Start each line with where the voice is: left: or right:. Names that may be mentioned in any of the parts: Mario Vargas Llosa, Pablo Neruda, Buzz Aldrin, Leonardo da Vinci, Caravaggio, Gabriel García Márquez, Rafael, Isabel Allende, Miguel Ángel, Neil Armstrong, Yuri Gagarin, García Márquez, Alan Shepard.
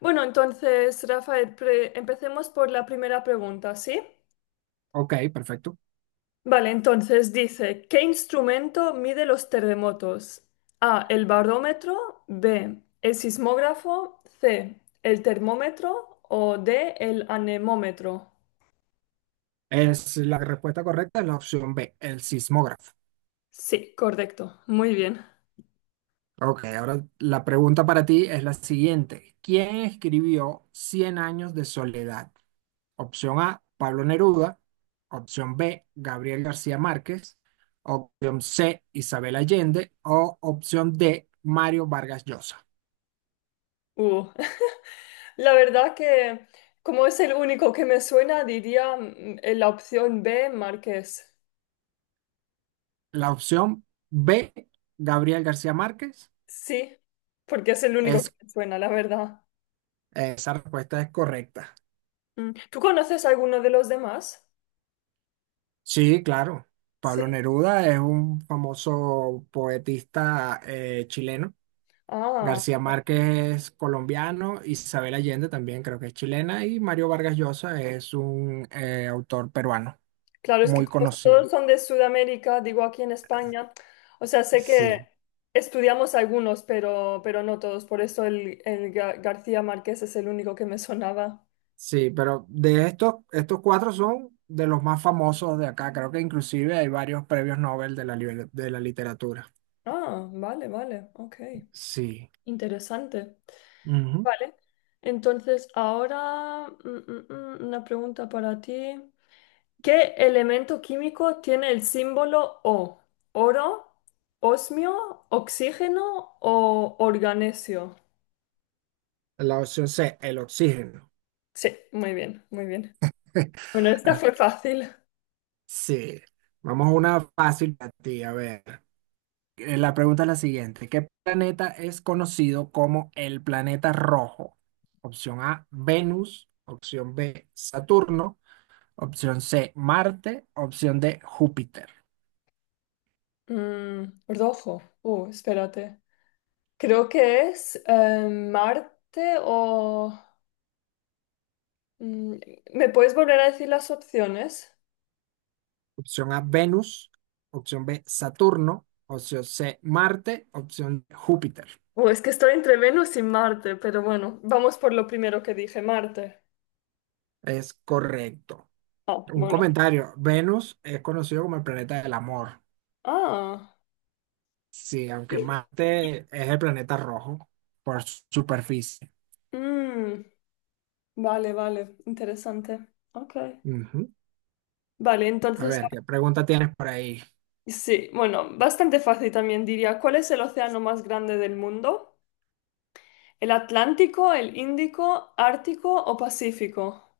left: Bueno, entonces, Rafael, empecemos por la primera pregunta, ¿sí?
right: Ok, perfecto.
left: Vale, entonces dice, ¿qué instrumento mide los terremotos? A, el barómetro, B, el sismógrafo, C, el termómetro o D, el anemómetro.
right: Es la respuesta correcta es la opción B, el sismógrafo.
left: Sí, correcto, muy bien.
right: Ok, ahora la pregunta para ti es la siguiente. ¿Quién escribió Cien años de soledad? Opción A, Pablo Neruda. Opción B, Gabriel García Márquez. Opción C, Isabel Allende. O opción D, Mario Vargas Llosa.
left: Uh, La verdad que como es el único que me suena, diría la opción B, Marqués.
right: La opción B, Gabriel García Márquez,
left: Sí, porque es el único que
right: es,
left: me suena, la verdad.
right: esa respuesta es correcta.
left: ¿Tú conoces alguno de los demás?
right: Sí, claro.
left: Sí.
right: Pablo Neruda es un famoso poetista chileno.
left: Ah,
right: García Márquez es colombiano, Isabel Allende también creo que es chilena y Mario Vargas Llosa es un autor peruano
left: claro, es que
right: muy
left: como
right: conocido.
left: todos son de Sudamérica, digo aquí en España, o sea, sé que
right: Sí,
left: estudiamos algunos, pero no todos, por eso el García Márquez es el único que me sonaba.
right: sí, pero de estos cuatro son de los más famosos de acá. Creo que inclusive hay varios premios Nobel de de la literatura.
left: Ah, vale, vale, ok,
right: Sí.
left: interesante.
right: Ujú.
left: Vale, entonces ahora una pregunta para ti. ¿Qué elemento químico tiene el símbolo O? ¿Oro, osmio, oxígeno o organesio?
right: La opción C, el oxígeno.
left: Sí, muy bien, muy bien. Bueno, esta fue fácil.
right: Sí, vamos a una fácil para ti. A ver, la pregunta es la siguiente. ¿Qué planeta es conocido como el planeta rojo? Opción A, Venus. Opción B, Saturno. Opción C, Marte. Opción D, Júpiter.
left: Rojo. Espérate. Creo que es Marte mm, ¿Me puedes volver a decir las opciones?
right: Opción A, Venus. Opción B, Saturno. Opción C, Marte. Opción D, Júpiter.
left: Es que estoy entre Venus y Marte, pero bueno, vamos por lo primero que dije, Marte.
right: Es correcto.
left: Ah,
right: Un
left: bueno.
right: comentario. Venus es conocido como el planeta del amor.
left: Ah.
right: Sí, aunque Marte es el planeta rojo por su superficie.
left: Mm. Vale, vale, interesante. Ok.
right: Ujú.
left: Vale,
right: A
left: entonces,
right: ver, ¿qué pregunta tienes por ahí?
left: sí, bueno, bastante fácil también diría. ¿Cuál es el océano más grande del mundo? ¿El Atlántico, el Índico, Ártico o Pacífico?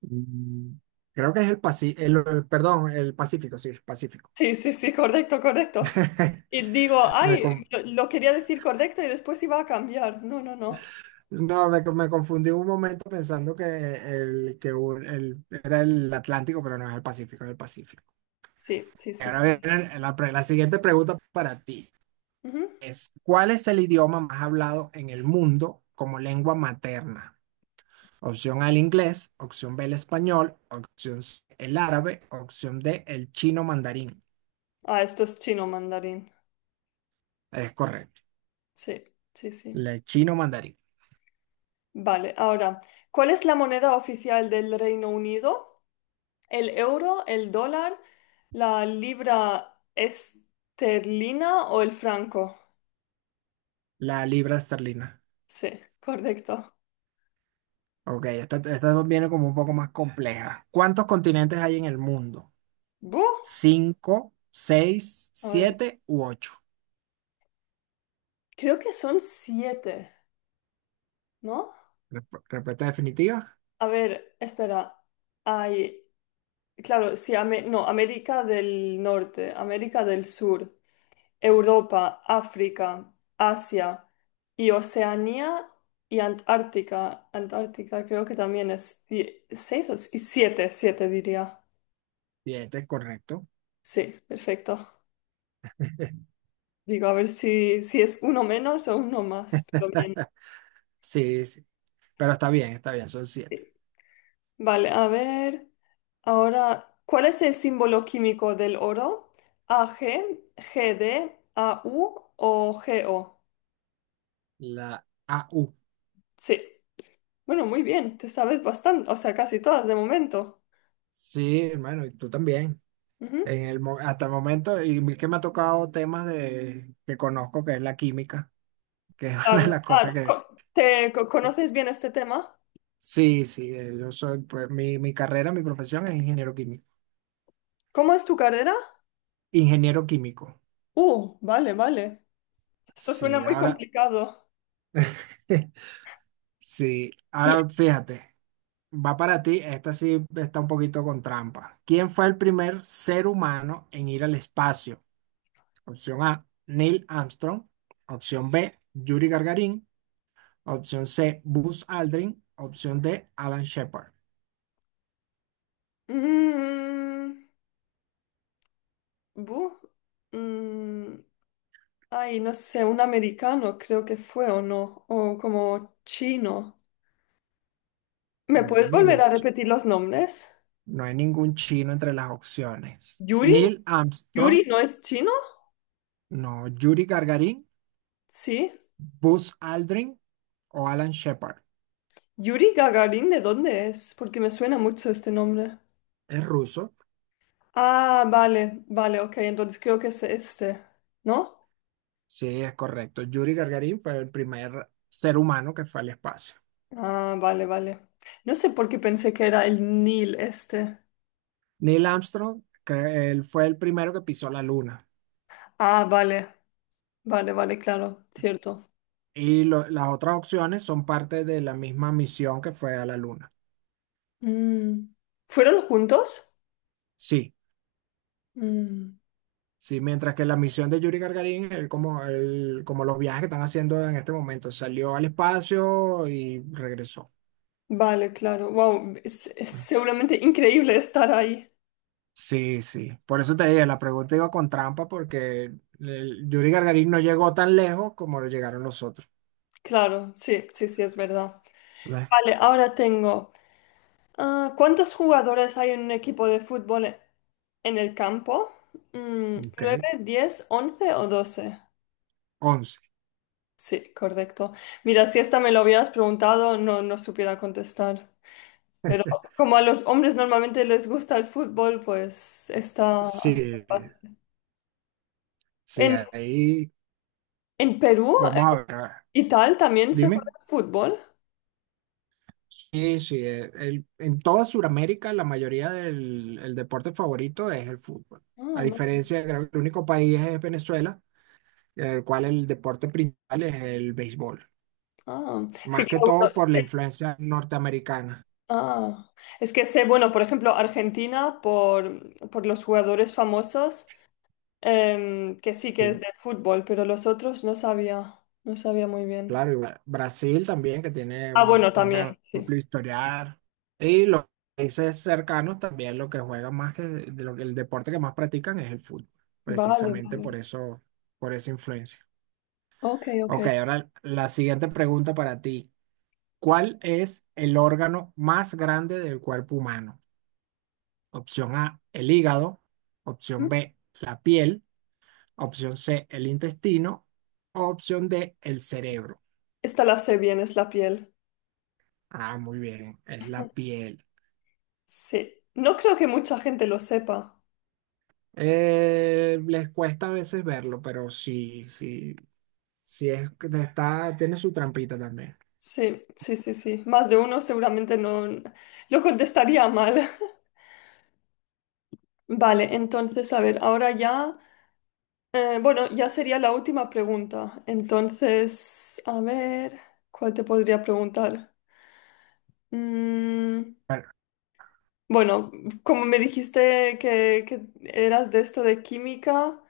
right: Mm, creo que es el Pacífico, perdón, el Pacífico, sí, el Pacífico.
left: Sí, sí, sí, correcto, correcto. Y digo,
right: Me
left: ay,
right: con-
left: lo quería decir correcto y después iba a cambiar. No, no, no.
right: no, me confundí un momento pensando que era el Atlántico, pero no es el Pacífico, es el Pacífico.
left: Sí, sí, sí,
right: Ahora
left: correcto.
right: viene la siguiente pregunta para ti.
left: Ujú.
right: Es, ¿cuál es el idioma más hablado en el mundo como lengua materna? Opción A, el inglés. Opción B, el español. Opción C, el árabe. Opción D, el chino mandarín.
left: Ah, esto es chino mandarín.
right: Es correcto.
left: Sí, sí, sí.
right: El chino mandarín.
left: Vale, ahora, ¿cuál es la moneda oficial del Reino Unido? El euro, el dólar, la libra esterlina o el franco.
right: La libra esterlina.
left: Sí, correcto.
right: Ok, esta viene como un poco más compleja. ¿Cuántos continentes hay en el mundo?
left: ¡Buh!
right: ¿Cinco, seis,
left: A ver,
right: siete u ocho?
left: creo que son siete, ¿no?
right: Respuesta definitiva.
left: A ver, espera. Hay, claro, sí, no, América del Norte, América del Sur, Europa, África, Asia y Oceanía y Antártica. Antártica creo que también es seis o siete, siete diría.
right: Siete, correcto.
left: Sí, perfecto. Digo, a ver si, si es uno menos o uno más, pero bien.
right: Sí, sí. Pero está bien, son siete.
left: Sí. Vale, a ver. Ahora, ¿cuál es el símbolo químico del oro? ¿AG, GD, AU o GO?
right: La a u.
left: Sí. Bueno, muy bien, te sabes bastante, o sea, casi todas de momento.
right: Sí, hermano, y tú también.
left: Ujú.
right: En hasta el momento, y que me ha tocado temas de, que conozco, que es la química, que es una de
left: Claro.
right: las
left: Ah,
right: cosas que…
left: ¿te conoces bien este tema?
right: Sí, sí, yo soy, pues, mi carrera, mi profesión es ingeniero químico.
left: ¿Cómo es tu carrera?
right: Ingeniero químico.
left: Vale, vale. Esto suena
right: Sí,
left: muy
right: ahora,
left: complicado.
right: sí,
left: Y-
right: ahora fíjate, va para ti, esta sí está un poquito con trampa. ¿Quién fue el primer ser humano en ir al espacio? Opción A, Neil Armstrong. Opción B, Yuri Gagarin. Opción C, Buzz Aldrin. Opción D, Alan Shepard.
left: Mm, bu- mm, Ay, no sé, un americano creo que fue o no, o como chino. ¿Me
right: No hay
left: puedes volver a
right: ningún chi-
left: repetir los nombres?
right: No hay ningún chino entre las opciones.
left: Yuri,
right: Neil
left: Yuri
right: Armstrong,
left: no es chino,
right: no. Yuri Gagarin,
left: sí.
right: Buzz Aldrin o Alan Shepard.
left: Yuri Gagarin, ¿de dónde es? Porque me suena mucho este nombre.
right: Es ruso.
left: Ah, vale, vale, ok, entonces creo que es este, ¿no?
right: Sí, es correcto. Yuri Gagarin fue el primer ser humano que fue al espacio.
left: Ah, vale, vale. No sé por qué pensé que era el Nil este.
right: Neil Armstrong, que él fue el primero que pisó la luna.
left: Ah, vale, vale, vale, claro, cierto.
right: Las otras opciones son parte de la misma misión que fue a la luna.
left: Mm. ¿Fueron juntos?
right: Sí.
left: Mm.
right: Sí, mientras que la misión de Yuri Gagarin, él, como los viajes que están haciendo en este momento, salió al espacio y regresó.
left: Vale, claro. Wow, es seguramente increíble estar ahí.
right: Sí, sí. Por eso te dije, la pregunta iba con trampa porque el Yuri Gagarin no llegó tan lejos como llegaron los otros.
left: Claro, sí, sí, sí, es verdad.
right: ¿Ves?
left: Vale, ahora tengo. ¿Cuántos jugadores hay en un equipo de fútbol en el campo?
right: Ok,
left: ¿Nueve, diez, once o doce?
right: 11.
left: Sí, correcto. Mira, si esta me lo hubieras preguntado, no, no supiera contestar. Pero como a los hombres normalmente les gusta el fútbol, pues está.
right: Sí, sí,
left: En,
right: ahí
left: en Perú
right: vamos a ver.
left: y tal también se juega
right: Dime.
left: fútbol.
right: Sí, sí, en toda Sudamérica la mayoría del el deporte favorito es el fútbol.
left: Ah,
right: A
left: vale.
right: diferencia, creo que el único país es Venezuela, en el cual el deporte principal es el béisbol.
left: Ah, sí,
right: Más que
left: claro,
right: todo
left: bueno,
right: por la
left: sí.
right: influencia norteamericana.
left: Ah, es que sé, bueno, por ejemplo, Argentina, por los jugadores famosos, que sí que es
right: Sí.
left: de fútbol, pero los otros no sabía muy bien.
right: Claro, y Brasil también, que tiene
left: Ah,
right: un
left: bueno,
right: un
left: también, sí.
right: amplio historial. Y los países cercanos también lo que juegan más que de lo que el deporte que más practican es el fútbol,
left: Vale,
right: precisamente
left: vale.
right: por eso, por esa influencia.
left: Ok, ok.
right: Ok, ahora la siguiente pregunta para ti. ¿Cuál es el órgano más grande del cuerpo humano? Opción A, el hígado. Opción
left: Mm.
right: B, la piel. Opción C, el intestino. Opción D, el cerebro.
left: Esta la sé bien, es la piel.
right: Ah, muy bien, es la piel.
left: Sí. No creo que mucha gente lo sepa.
right: Les cuesta a veces verlo, pero sí, sí, sí es que te está, tiene su trampita también.
left: Sí, sí, sí, sí. Más de uno seguramente no lo contestaría mal. Vale, entonces, a ver, ahora ya. Bueno, ya sería la última pregunta. Entonces, a ver, ¿cuál te podría preguntar? Mm,
right: Bueno,
left: bueno, como me dijiste que eras de esto de química,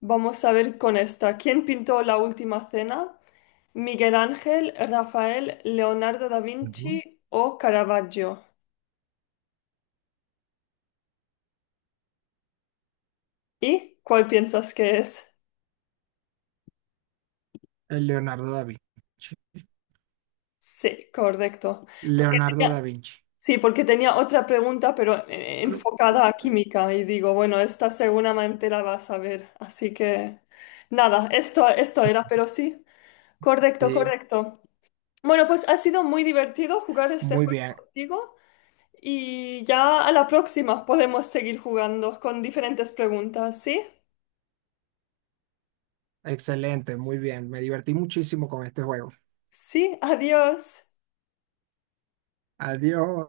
left: vamos a ver con esta. ¿Quién pintó la última cena? ¿Miguel Ángel, Rafael, Leonardo da
right: ujú,
left: Vinci o Caravaggio? ¿Y cuál piensas que es?
right: el Leonardo da Vinci.
left: Sí, correcto. Porque
right: Leonardo da
left: tenía-
right: Vinci.
left: Sí, porque tenía otra pregunta, pero
right: Aló, aló,
left: enfocada a
right: aló.
left: química. Y digo, bueno, esta seguramente la vas a ver. Así que nada, esto era, pero sí, correcto,
right: Sí,
left: correcto. Bueno, pues ha sido muy divertido jugar este
right: muy
left: juego
right: bien,
left: contigo y ya a la próxima podemos seguir jugando con diferentes preguntas, ¿sí?
right: excelente, muy bien. Me divertí muchísimo con este juego.
left: Sí, adiós.
right: Adiós.